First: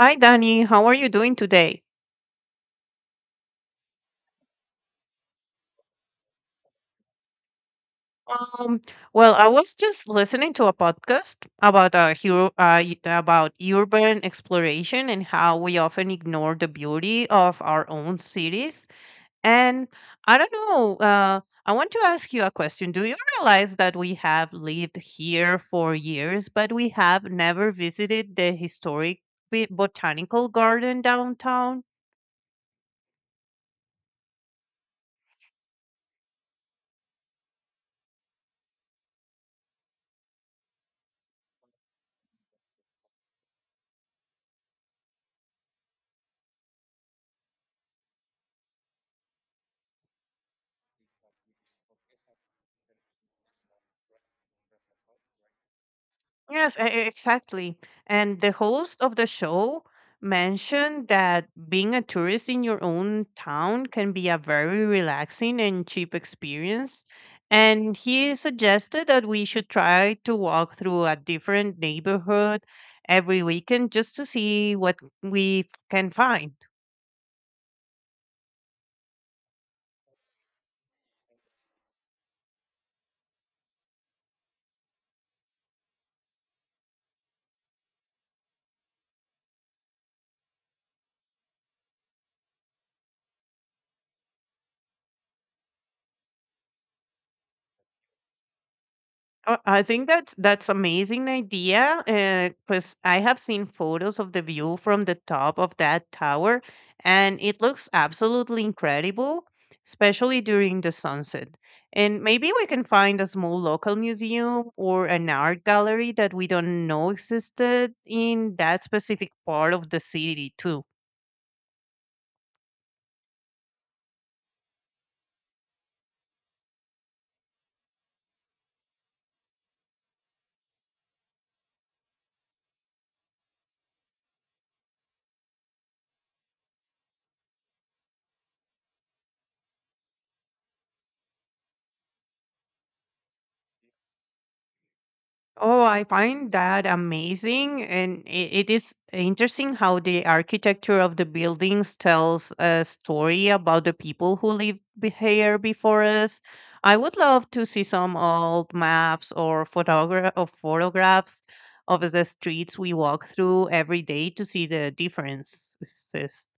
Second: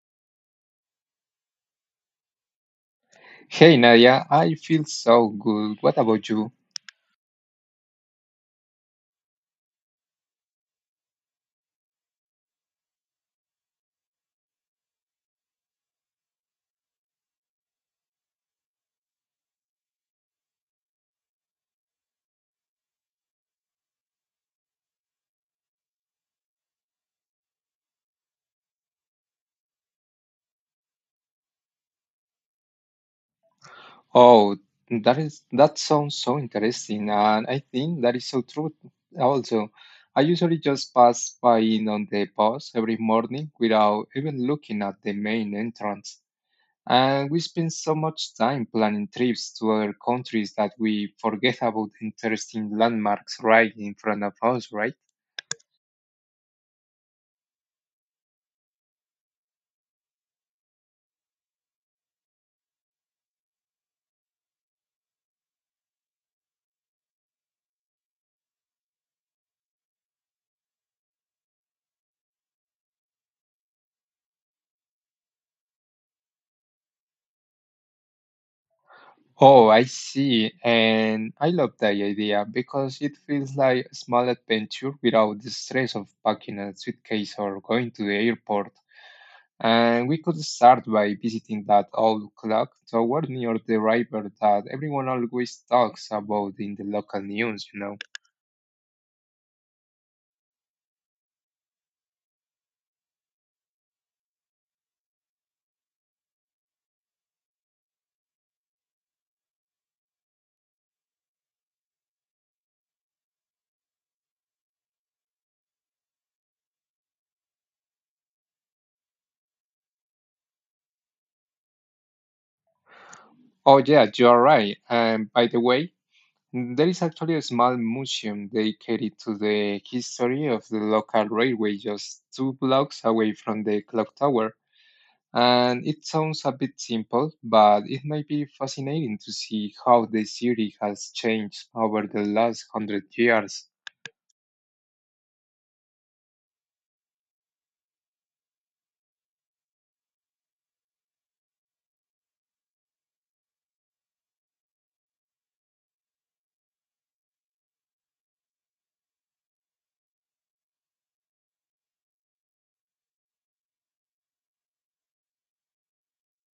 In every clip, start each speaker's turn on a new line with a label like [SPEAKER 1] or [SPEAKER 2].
[SPEAKER 1] Hi, Danny. How are you doing today?
[SPEAKER 2] Hey Nadia, I feel so good. What about you?
[SPEAKER 1] Um, well, I was just listening to a podcast about about urban exploration and how we often ignore the beauty of our own cities. And I don't know, I want to ask you a question. Do you realize that we have lived here for years, but we have never visited the historic botanical garden downtown?
[SPEAKER 2] Oh, that sounds so interesting, and I think that is so true. Also, I usually just pass by in on the bus every morning without even looking at the main entrance. And we spend so much time planning trips to other countries that we forget about interesting landmarks right in front of us, right?
[SPEAKER 1] Yes, exactly. And the host of the show mentioned that being a tourist in your own town can be a very relaxing and cheap experience. And he suggested that we should try to walk through a different neighborhood every weekend just to see what can find.
[SPEAKER 2] Oh, I see. And I love that idea because it feels like a small adventure without the stress of packing a suitcase or going to the airport. And we could start by visiting that old clock tower near the river that everyone always talks about in the local news.
[SPEAKER 1] I think that's amazing idea because I have seen photos of the view from the top of that tower, and it looks absolutely incredible, especially during the sunset. And maybe we can find a small local museum or an art gallery that we don't know existed in that specific part of the city too.
[SPEAKER 2] Oh, yeah, you are right. And by the way, there is actually a small museum dedicated to the history of the local railway just two blocks away from the clock tower. And it sounds a bit simple, but it might be fascinating to see how the city has changed over the last hundred years.
[SPEAKER 1] Oh, I find that amazing. And it is interesting how the architecture of the buildings tells a story about the people who lived here before us. I would love to see some old maps or photographs of the streets we walk through every day to see the differences.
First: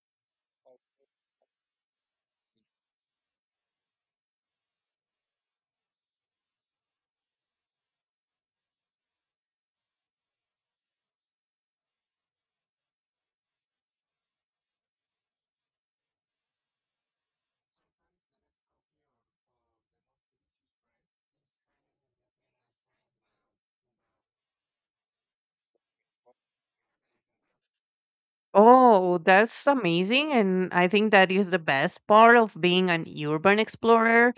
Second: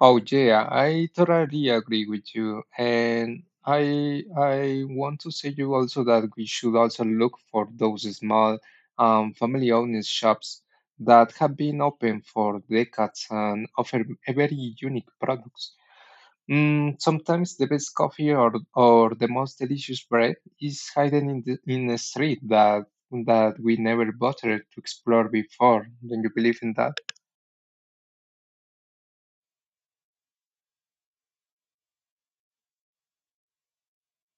[SPEAKER 2] Oh yeah, I totally agree with you. And I want to say you also that we should also look for those small family-owned shops that have been open for decades and offer very unique products. Mm, sometimes the best coffee or the most delicious bread is hidden in a street that we never bothered to explore before. Don't you believe in that?
[SPEAKER 1] Oh, that's amazing. And I think that is the best part of being an urban explorer,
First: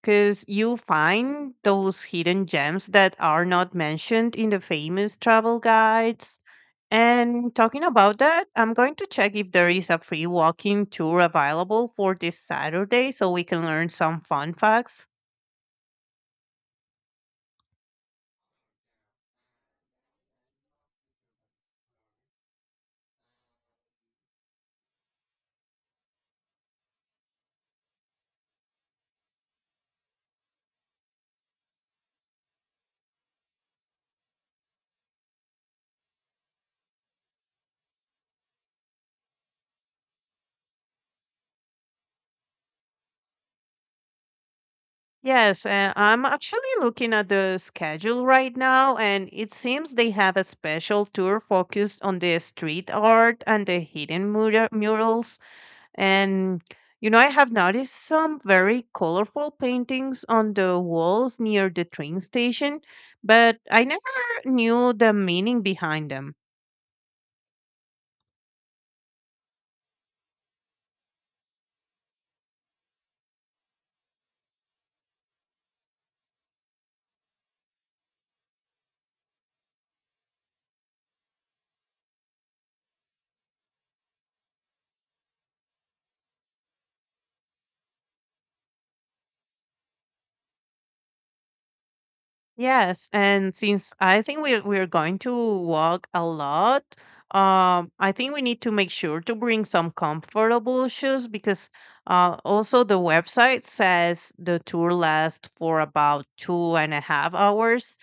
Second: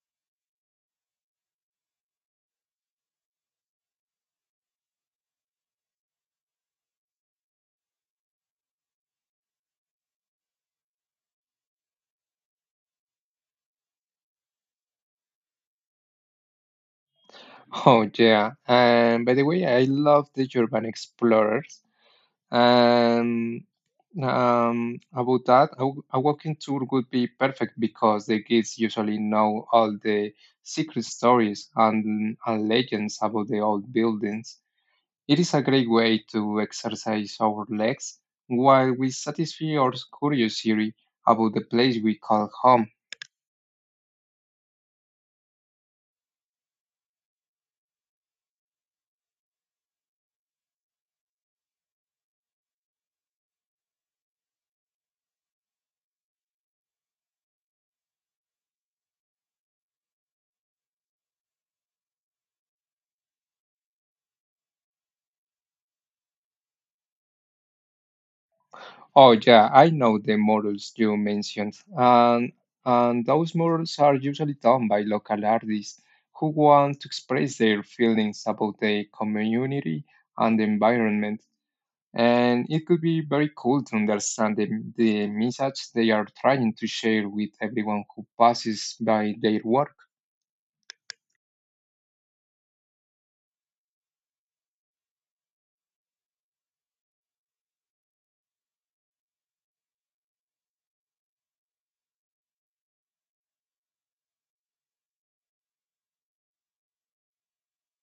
[SPEAKER 1] because you find those hidden gems that are not mentioned in the famous travel guides. And talking about that, I'm going to check if there is a free walking tour available for this Saturday so we can learn some fun facts.
[SPEAKER 2] Oh yeah. And by the way, I love the urban explorers. And about that, a walking tour would be perfect because the kids usually know all the secret stories and legends about the old buildings. It is a great way to exercise our legs while we satisfy our curiosity about the place we call home.
[SPEAKER 1] Yes, I'm actually looking at the schedule right now, and it seems they have a special tour focused on the street art and the hidden murals. And you know, I have noticed some very colorful paintings on the walls near the train station, but I never knew the meaning behind them.
[SPEAKER 2] Oh, yeah, I know the models you mentioned. And those models are usually done by local artists who want to express their feelings about the community and the environment. And it could be very cool to understand the message they are trying to share with everyone who passes by their work.
[SPEAKER 1] Yes, and since I think we're going to walk a lot, I think we need to make sure to bring some comfortable shoes because also the website says the tour lasts for about 2.5 hours.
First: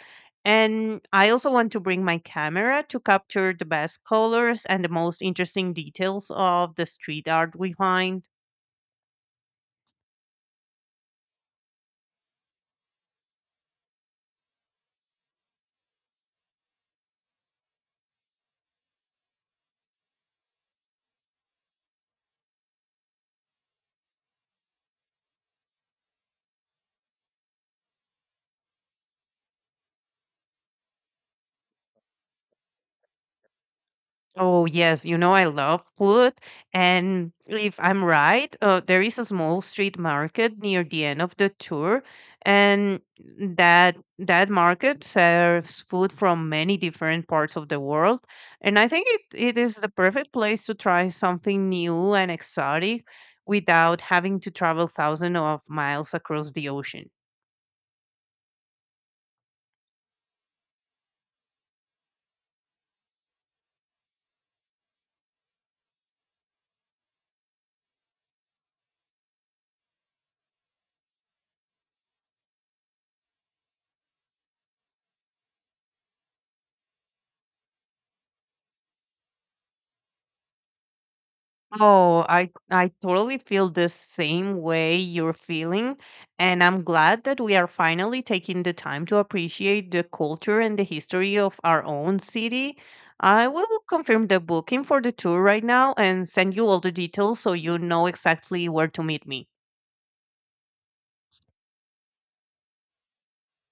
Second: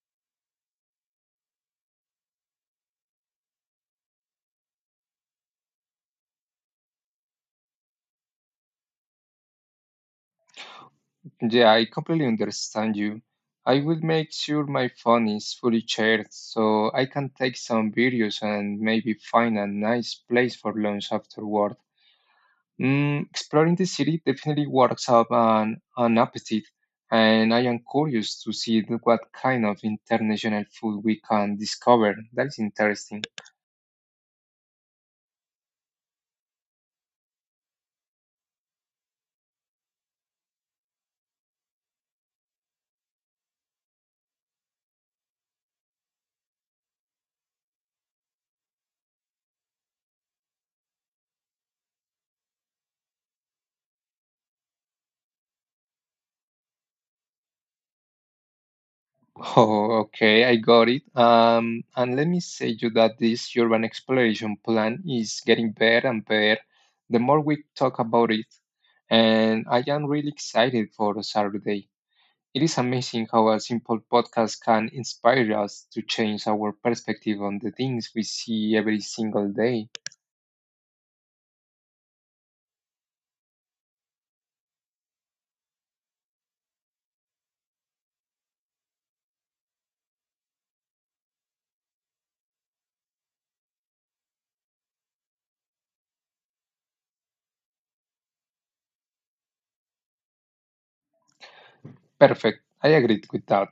[SPEAKER 1] And I also want to bring my camera to capture the best colors and the most interesting details of the street art we find.
[SPEAKER 2] Yeah, I completely understand you. I will make sure my phone is fully charged so I can take some videos and maybe find a nice place for lunch afterward. Mm, exploring the city definitely works up an appetite, and I am curious to see what kind of international food we can discover. That is interesting.
[SPEAKER 1] Oh yes, you know I love food, and if I'm right, there is a small street market near the end of the tour, and that market serves food from many different parts of the world, and I think it is the perfect place to try something new and exotic without having to travel thousands of miles across the ocean.
[SPEAKER 2] Oh, okay, I got it. And let me say you that this urban exploration plan is getting better and better the more we talk about it. And I am really excited for Saturday. It is amazing how a simple podcast can inspire us to change our perspective on the things we see every single day.
[SPEAKER 1] Oh, I totally feel the same way you're feeling, and I'm glad that we are finally taking the time to appreciate the culture and the history of our own city. I will confirm the booking for the tour right now and send you all the details so you know exactly where to meet me.
[SPEAKER 2] Perfect. I agreed with that.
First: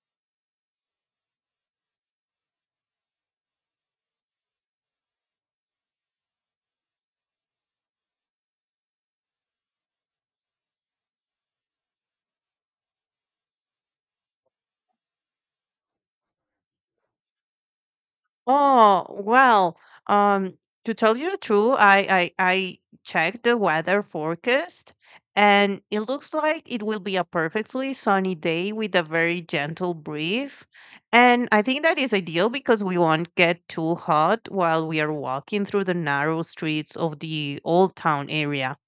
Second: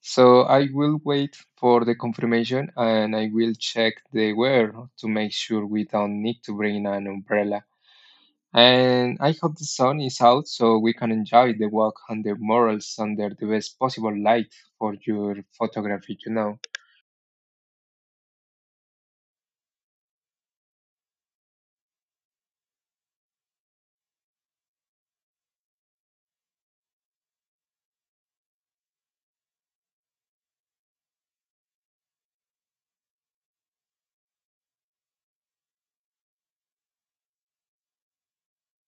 [SPEAKER 2] So I will wait for the confirmation and I will check the weather to make sure we don't need to bring an umbrella. And I hope the sun is out so we can enjoy the walk on the murals under the best possible light for your photography.
[SPEAKER 1] Oh, well, um, to tell you the truth, I checked the weather forecast and it looks like it will be a perfectly sunny day with a very gentle breeze. And I think that is ideal because we won't get too hot while we are walking through the narrow streets of the old town area.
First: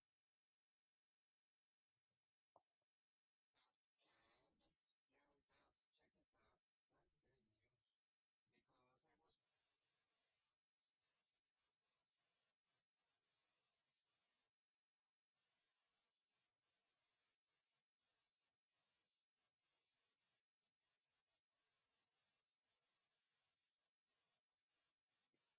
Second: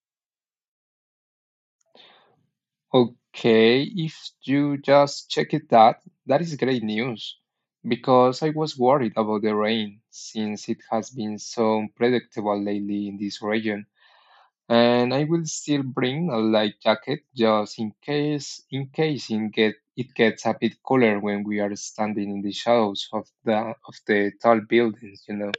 [SPEAKER 2] Okay, if you just check it that is great news because I was worried about the rain since it has been so unpredictable lately in this region. And I will still bring a light jacket just in case it gets a bit cooler when we are standing in the shadows of the tall buildings.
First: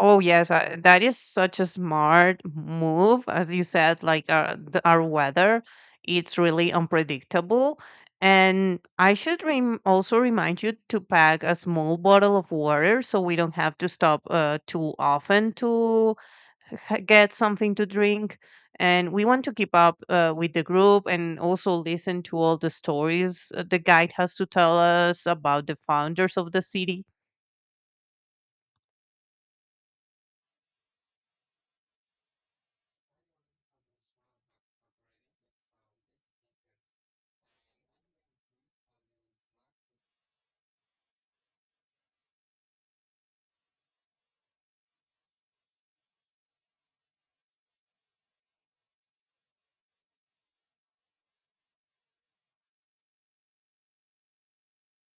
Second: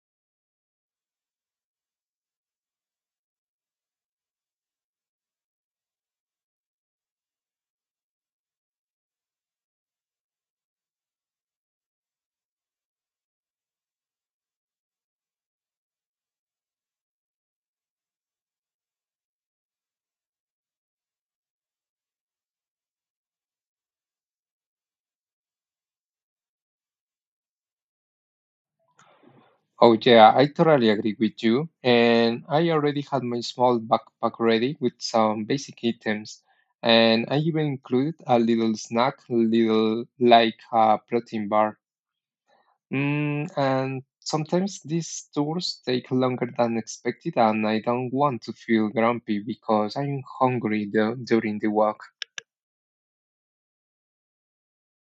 [SPEAKER 1] Oh yes, that is such a smart move, as you said. Like the, our weather, it's really unpredictable, and I should also remind you to pack a small bottle of water so we don't have to stop too often to get something to drink. And we want to keep up with the group and also listen to all the stories the guide has to tell us about the founders of the city.
[SPEAKER 2] Oh yeah, I totally agree with you. And I already had my small backpack ready with some basic items. And I even included a little snack, little like a protein bar. Mm, and sometimes these tours take longer than expected, and I don't want to feel grumpy because I'm hungry though, during the walk.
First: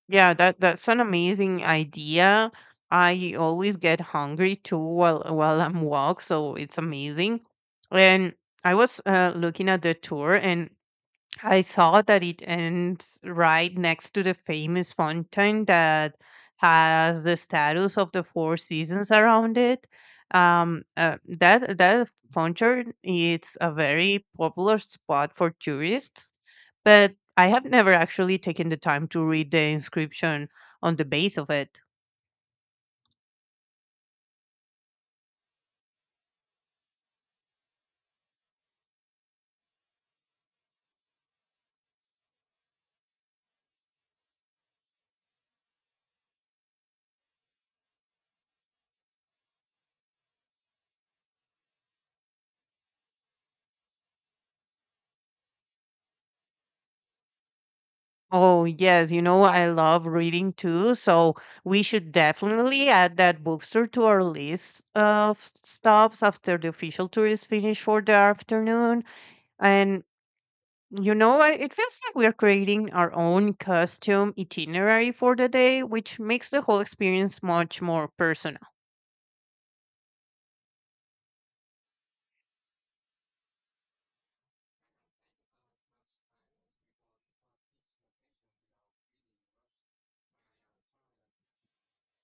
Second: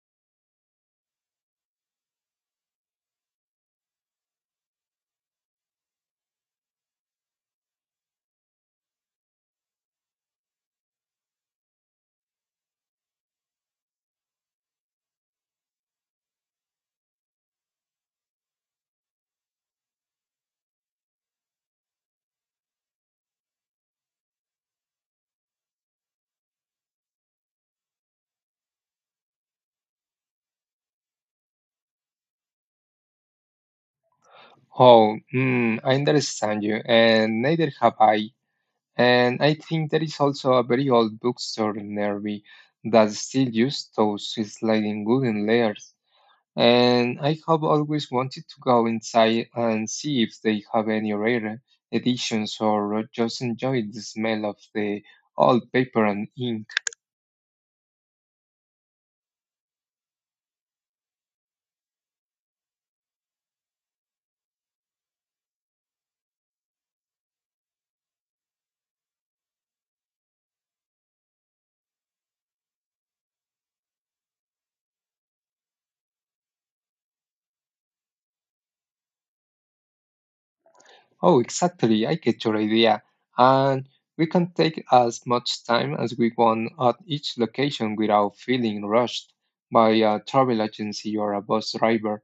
[SPEAKER 1] Yeah, that's an amazing idea. I always get hungry too while I'm walk, so it's amazing. And I was looking at the tour, and I saw that it ends right next to the famous fountain that has the status of the four seasons around it. That fountain it's a very popular spot for tourists, but I have never actually taken the time to read the inscription on the base of it.
[SPEAKER 2] Oh, mm, I understand you, and neither have I. And I think there is also a very old bookstore near me that still uses those sliding wooden layers. And I have always wanted to go inside and see if they have any rare editions or just enjoy the smell of the old paper and ink.
[SPEAKER 1] Oh, yes. You know, I love reading too. So we should definitely add that bookstore to our list of stops after the official tour is finished for the afternoon. And, you know, it feels like we are creating our own custom itinerary for the day, which makes the whole experience much more personal.
[SPEAKER 2] Oh, exactly. I get your idea. And we can take as much time as we want at each location without feeling rushed by a travel agency or a bus driver.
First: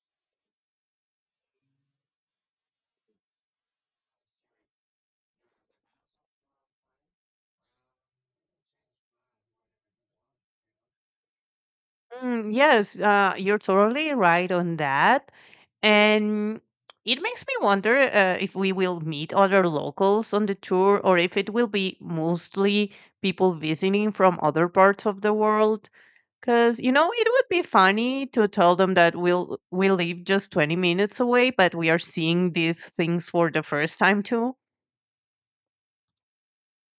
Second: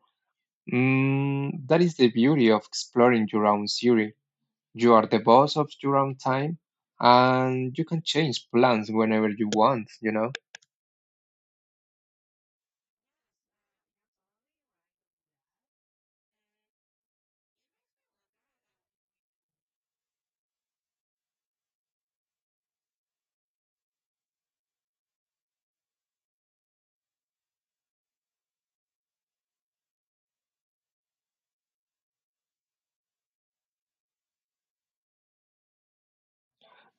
[SPEAKER 2] Mm, that is the beauty of exploring your own city. You are the boss of your own time and you can change plans whenever you want, you know?
[SPEAKER 1] Mm, yes, you're totally right on that. And it makes me wonder if we will meet other locals on the tour or if it will be mostly people visiting from other parts of the world. Because, you know, it would be funny to tell them that we live just 20 minutes away, but we are seeing these things for the first time too.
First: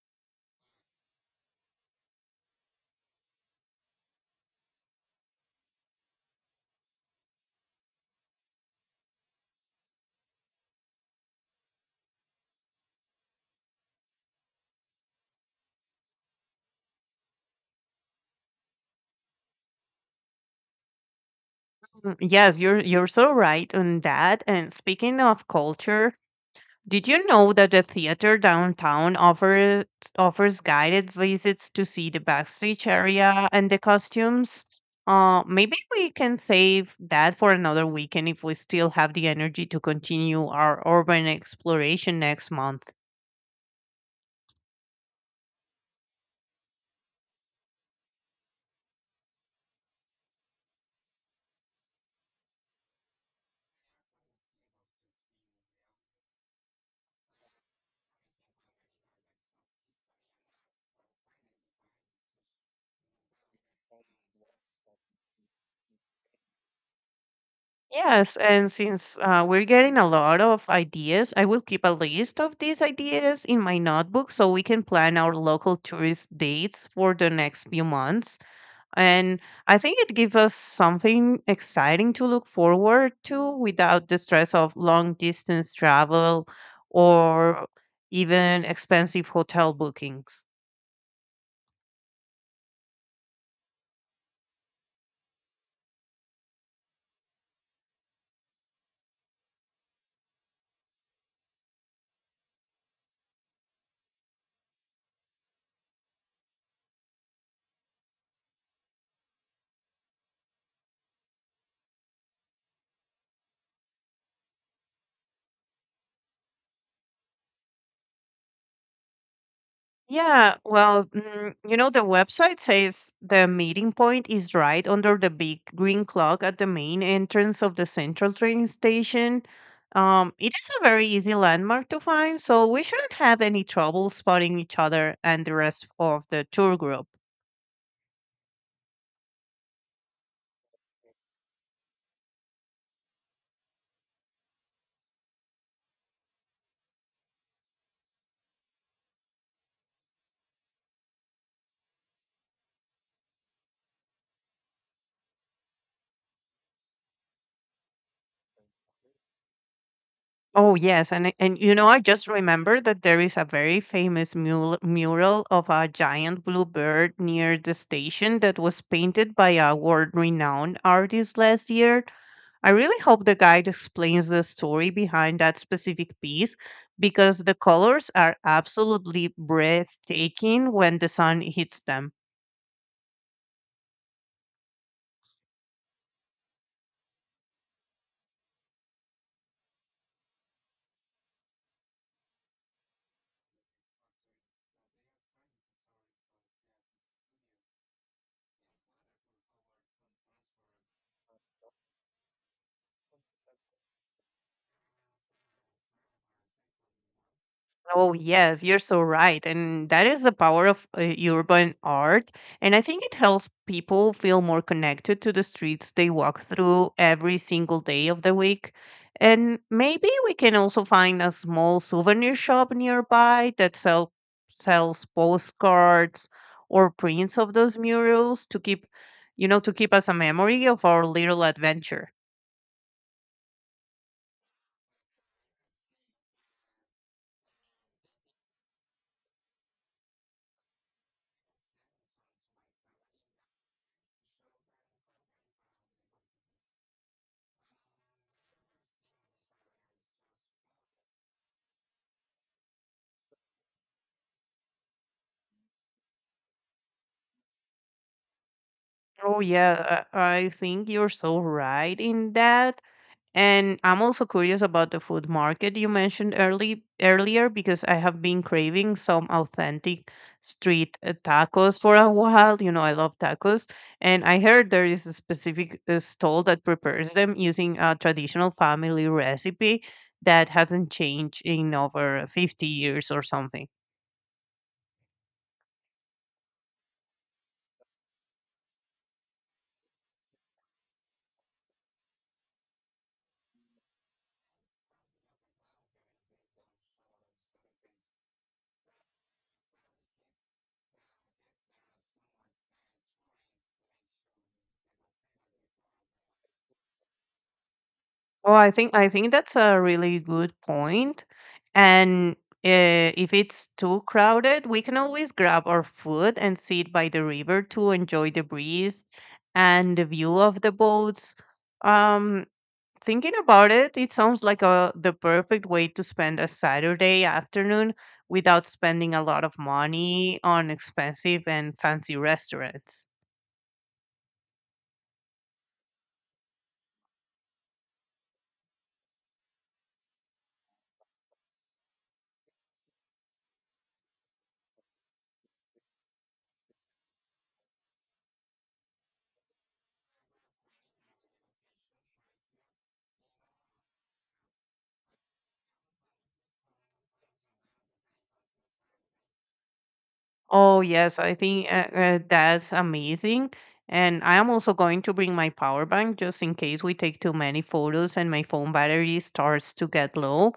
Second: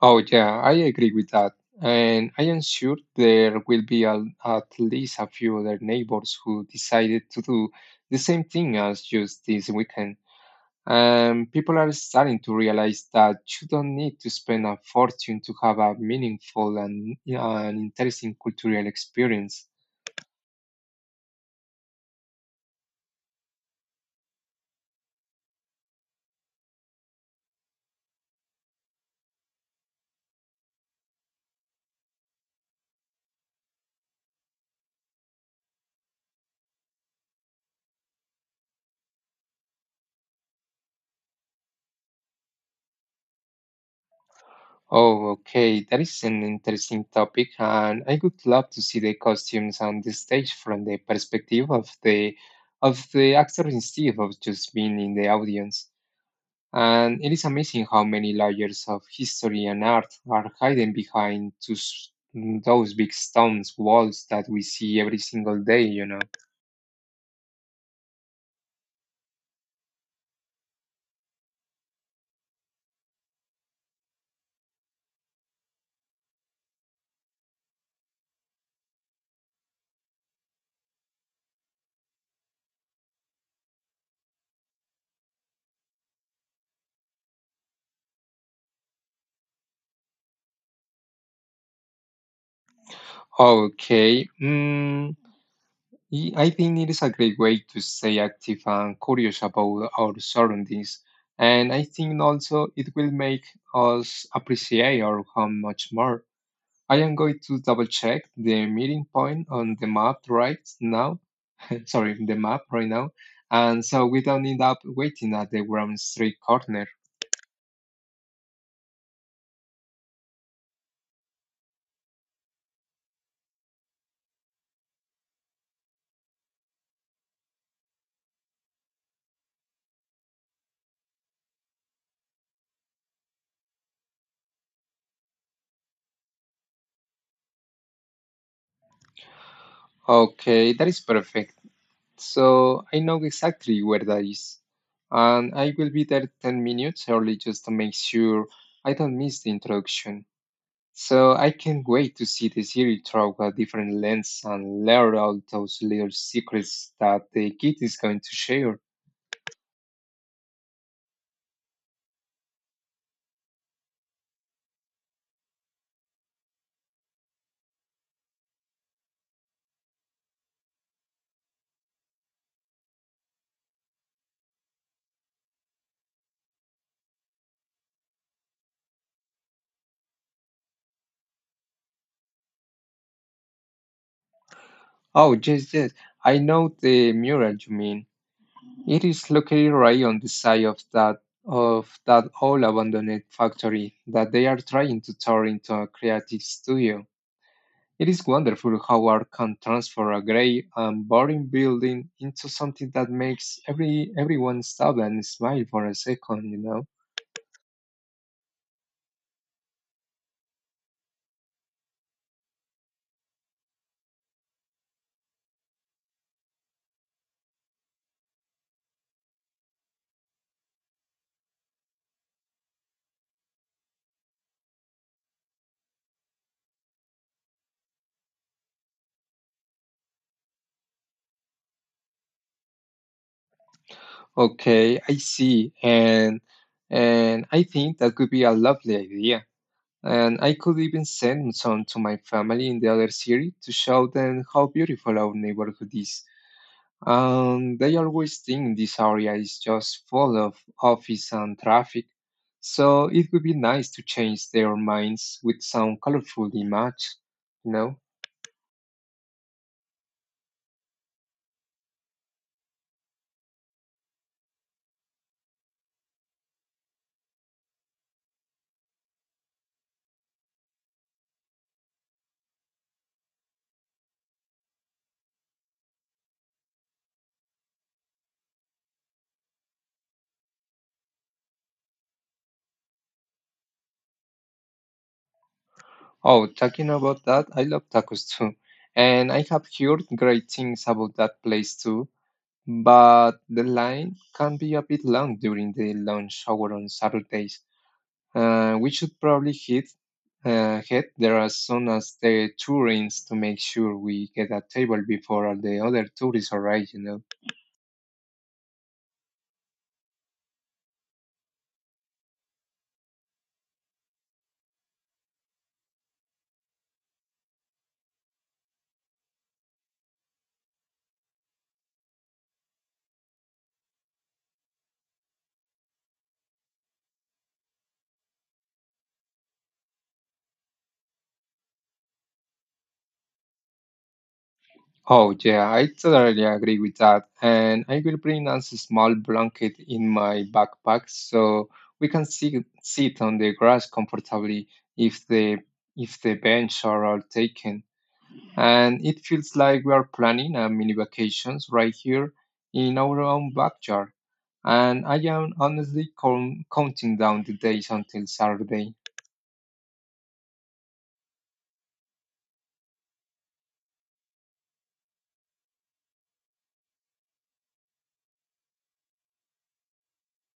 [SPEAKER 2] Oh, yeah, I agree with that. And I am sure there will be at least a few other neighbors who decided to do the same thing as just this weekend. And people are starting to realize that you don't need to spend a fortune to have a meaningful and interesting cultural experience.
[SPEAKER 1] Mm, yes, you're so right on that. And speaking of culture, did you know that the theater downtown offers guided visits to see the backstage area and the costumes? Maybe we can save that for another weekend if we still have the energy to continue our urban exploration next month.
[SPEAKER 2] Oh, okay. That is an interesting topic, and I would love to see the costumes on the stage from the perspective of the actor instead of just being in the audience. And it is amazing how many layers of history and art are hidden behind those big stones walls that we see every single day.
[SPEAKER 1] Yes, and since we're getting a lot of ideas, I will keep a list of these ideas in my notebook so we can plan our local tourist dates for the next few months. And I think it gives us something exciting to look forward to without the stress of long distance travel or even expensive hotel bookings.
[SPEAKER 2] Okay. Mm, I think it is a great way to stay active and curious about our surroundings. And I think also it will make us appreciate our home much more. I am going to double check the meeting point on the map right now. Sorry, the map right now. And so we don't end up waiting at the Grand Street corner.
[SPEAKER 1] Yeah, well, mm, you know the website says the meeting point is right under the big green clock at the main entrance of the central train station. It is a very easy landmark to find so we shouldn't have any trouble spotting each other and the rest of the tour group.
[SPEAKER 2] Okay, that is perfect. So I know exactly where that is. And I will be there 10 minutes early just to make sure I don't miss the introduction. So I can't wait to see the series through a different lens and learn all those little secrets that the kid is going to share.
[SPEAKER 1] Oh yes, and you know I just remember that there is a very famous mural of a giant blue bird near the station that was painted by a world-renowned artist last year. I really hope the guide explains the story behind that specific piece because the colors are absolutely breathtaking when the sun hits them.
[SPEAKER 2] Oh, yes, yes. I know the mural you mean. It is located right on the side of that old abandoned factory that they are trying to turn into a creative studio. It is wonderful how art can transform a gray and boring building into something that makes everyone stop and smile for a second, you know?
[SPEAKER 1] Oh, yes, you're so right. And that is the power of urban art. And I think it helps people feel more connected to the streets they walk through every single day of the week. And maybe we can also find a small souvenir shop nearby that sells postcards or prints of those murals to keep, you know, to keep us a memory of our little adventure.
[SPEAKER 2] Okay, I see. And I think that could be a lovely idea. And I could even send some to my family in the other city to show them how beautiful our neighborhood is. They always think this area is just full of office and traffic, so it would be nice to change their minds with some colorful image, you know?
[SPEAKER 1] Oh, yeah, I think you're so right in that. And I'm also curious about the food market you mentioned early earlier because I have been craving some authentic street tacos for a while. You know, I love tacos, and I heard there is a specific stall that prepares them using a traditional family recipe that hasn't changed in over 50 years or something.
[SPEAKER 2] Oh, talking about that, I love tacos too, and I have heard great things about that place too, but the line can be a bit long during the lunch hour on Saturdays. We should probably hit head there as soon as the tour ends to make sure we get a table before all the other tourists arrive.
[SPEAKER 1] Oh, I think that's a really good point. And if it's too crowded, we can always grab our food and sit by the river to enjoy the breeze and the view of the boats. Um, Thinking about it, it sounds like the perfect way to spend a Saturday afternoon without spending a lot of money on expensive and fancy restaurants.
[SPEAKER 2] Oh, yeah, I totally agree with that. And I will bring us a small blanket in my backpack so we can sit on the grass comfortably if the bench are all taken. And it feels like we are planning a mini vacations right here in our own backyard. And I am honestly counting down the days until Saturday.
[SPEAKER 1] Oh, yes, I think that's amazing. And I am also going to bring my power bank just in case we take too many photos and my phone battery starts to get low.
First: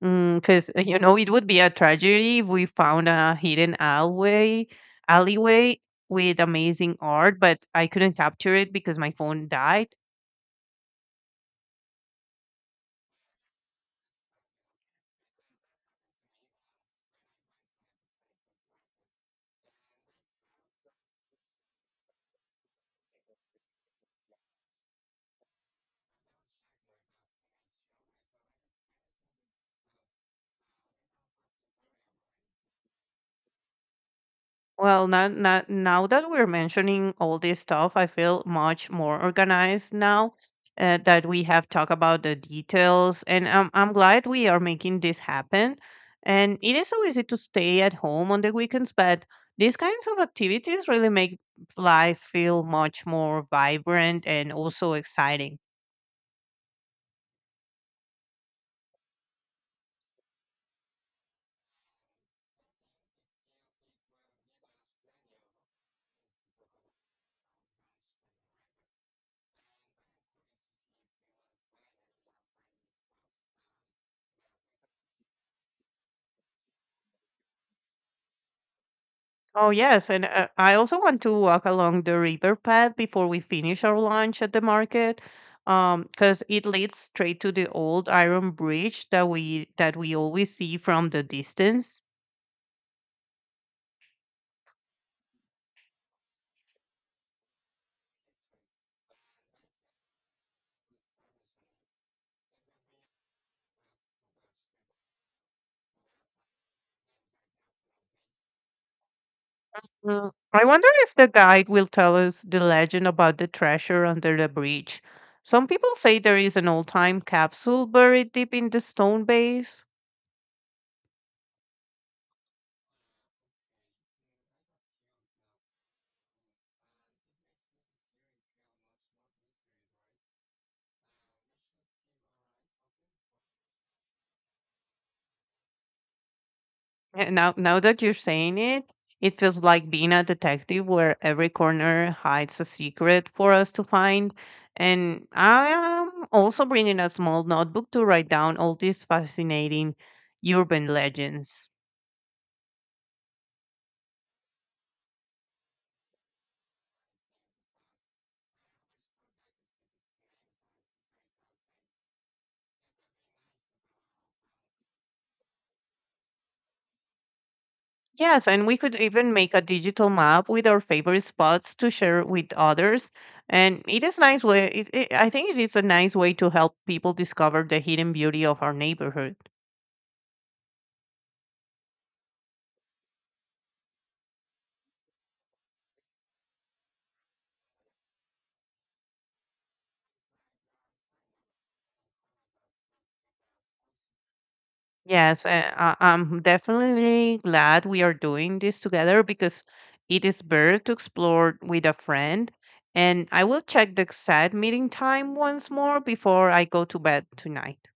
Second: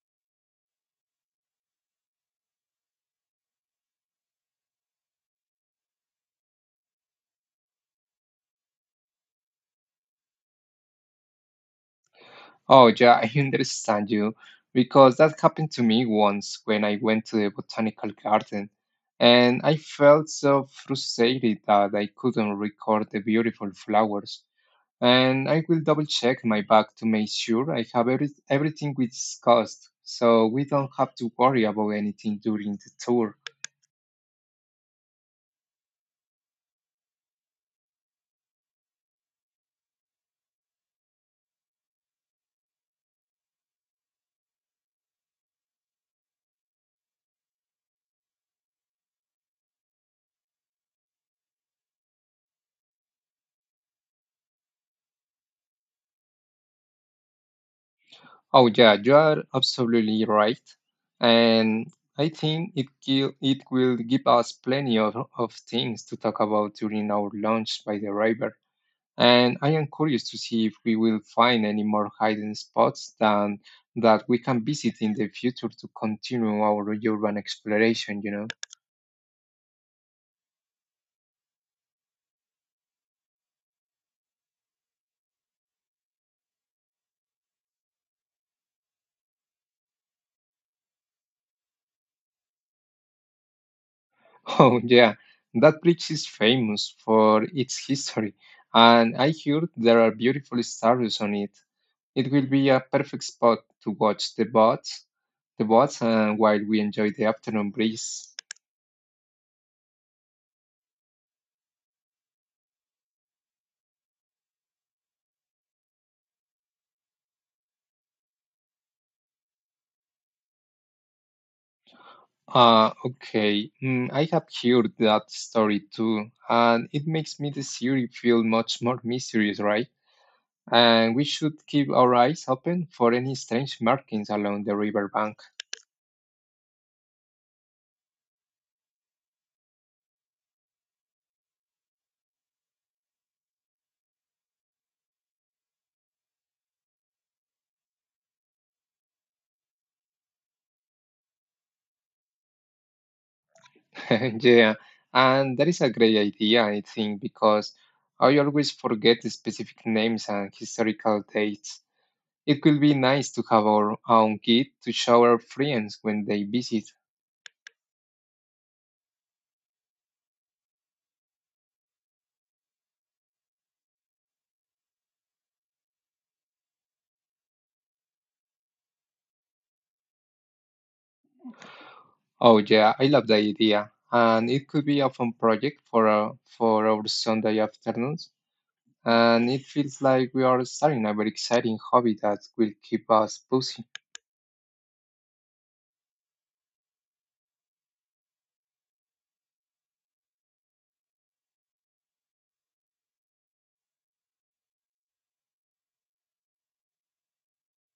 [SPEAKER 1] Because, you know, it would be a tragedy if we found a hidden alleyway with amazing art, but I couldn't capture it because my phone died.
[SPEAKER 2] Oh, yeah, I understand you because that happened to me once when I went to the botanical garden. And I felt so frustrated that I couldn't record the beautiful flowers. And I will double check my bag to make sure I have everything we discussed so we don't have to worry about anything during the tour.
[SPEAKER 1] Well, now that we're mentioning all this stuff, I feel much more organized now that we have talked about the details. And I'm glad we are making this happen. And it is so easy to stay at home on the weekends, but these kinds of activities really make life feel much more vibrant and also exciting.
[SPEAKER 2] Oh, yeah, you are absolutely right. And I think it will give us plenty of things to talk about during our lunch by the river. And I am curious to see if we will find any more hidden spots than that we can visit in the future to continue our urban exploration, you know.
[SPEAKER 1] Oh, yes. And I also want to walk along the river path before we finish our lunch at the market, because it leads straight to the old iron bridge that we always see from the distance.
[SPEAKER 2] Oh, yeah, that bridge is famous for its history, and I heard there are beautiful stories on it. It will be a perfect spot to watch the boats, while we enjoy the afternoon breeze.
[SPEAKER 1] Mm, I wonder if the guide will tell us the legend about the treasure under the bridge. Some people say there is an old-time capsule buried deep in the stone base.
[SPEAKER 2] Okay, mm, I have heard that story too, and it makes me the series feel much more mysterious, right? And we should keep our eyes open for any strange markings along the riverbank.
[SPEAKER 1] Now that you're saying it, it feels like being a detective where every corner hides a secret for us to find. And I am also bringing a small notebook to write down all these fascinating urban legends.
[SPEAKER 2] Yeah, and that is a great idea, I think, because I always forget the specific names and historical dates. It could be nice to have our own kit to show our friends when they visit.
[SPEAKER 1] Yes, and we could even make a digital map with our favorite spots to share with others. And it is nice way. I think it is a nice way to help people discover the hidden beauty of our neighborhood.
[SPEAKER 2] Oh yeah, I love the idea, and it could be a fun project for our Sunday afternoons. And it feels like we are starting a very exciting hobby that will keep us busy.
[SPEAKER 1] Yes, I'm definitely glad we are doing this together because it is better to explore with a friend. And I will check the exact meeting time once more before I go to bed tonight.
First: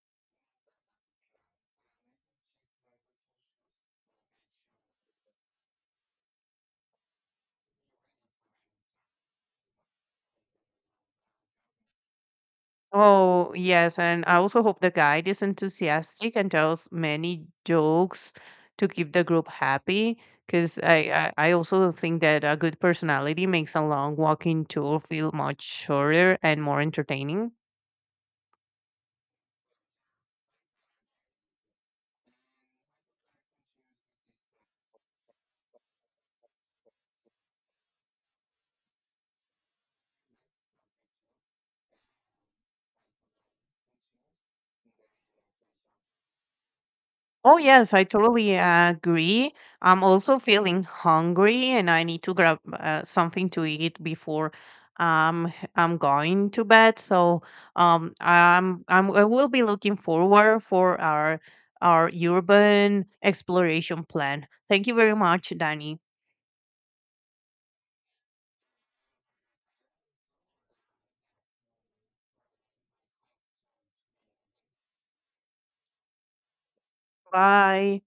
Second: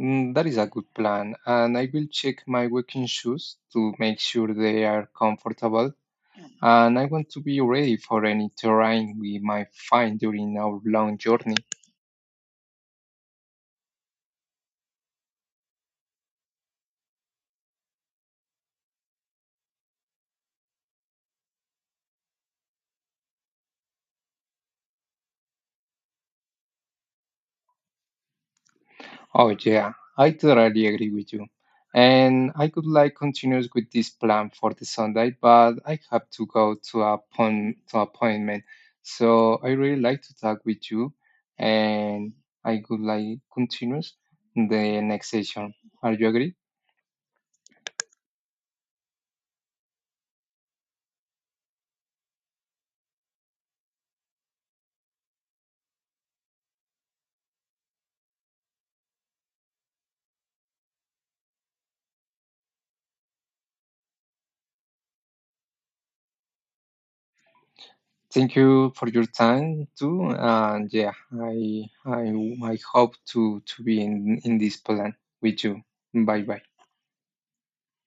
[SPEAKER 2] Mm, that is a good plan, and I will check my walking shoes to make sure they are comfortable. And I want to be ready for any terrain we might find during our long journey.
[SPEAKER 1] Oh, yes. And I also hope the guide is enthusiastic and tells many jokes to keep the group happy. Because I also think that a good personality makes a long walking tour feel much shorter and more entertaining.
[SPEAKER 2] Oh yeah, I totally agree with you. And I could like continue with this plan for the Sunday, but I have to go to to appointment. So I really like to talk with you, and I could like continue the next session. Are you agree?
[SPEAKER 1] Oh, yes, I totally agree. I'm also feeling hungry and I need to grab something to eat before I'm going to bed. So I will be looking forward for our urban exploration plan. Thank you very much, Danny.
[SPEAKER 2] Thank you for your time too, and yeah, I hope to be in this plan with you. Bye bye.
[SPEAKER 1] Bye.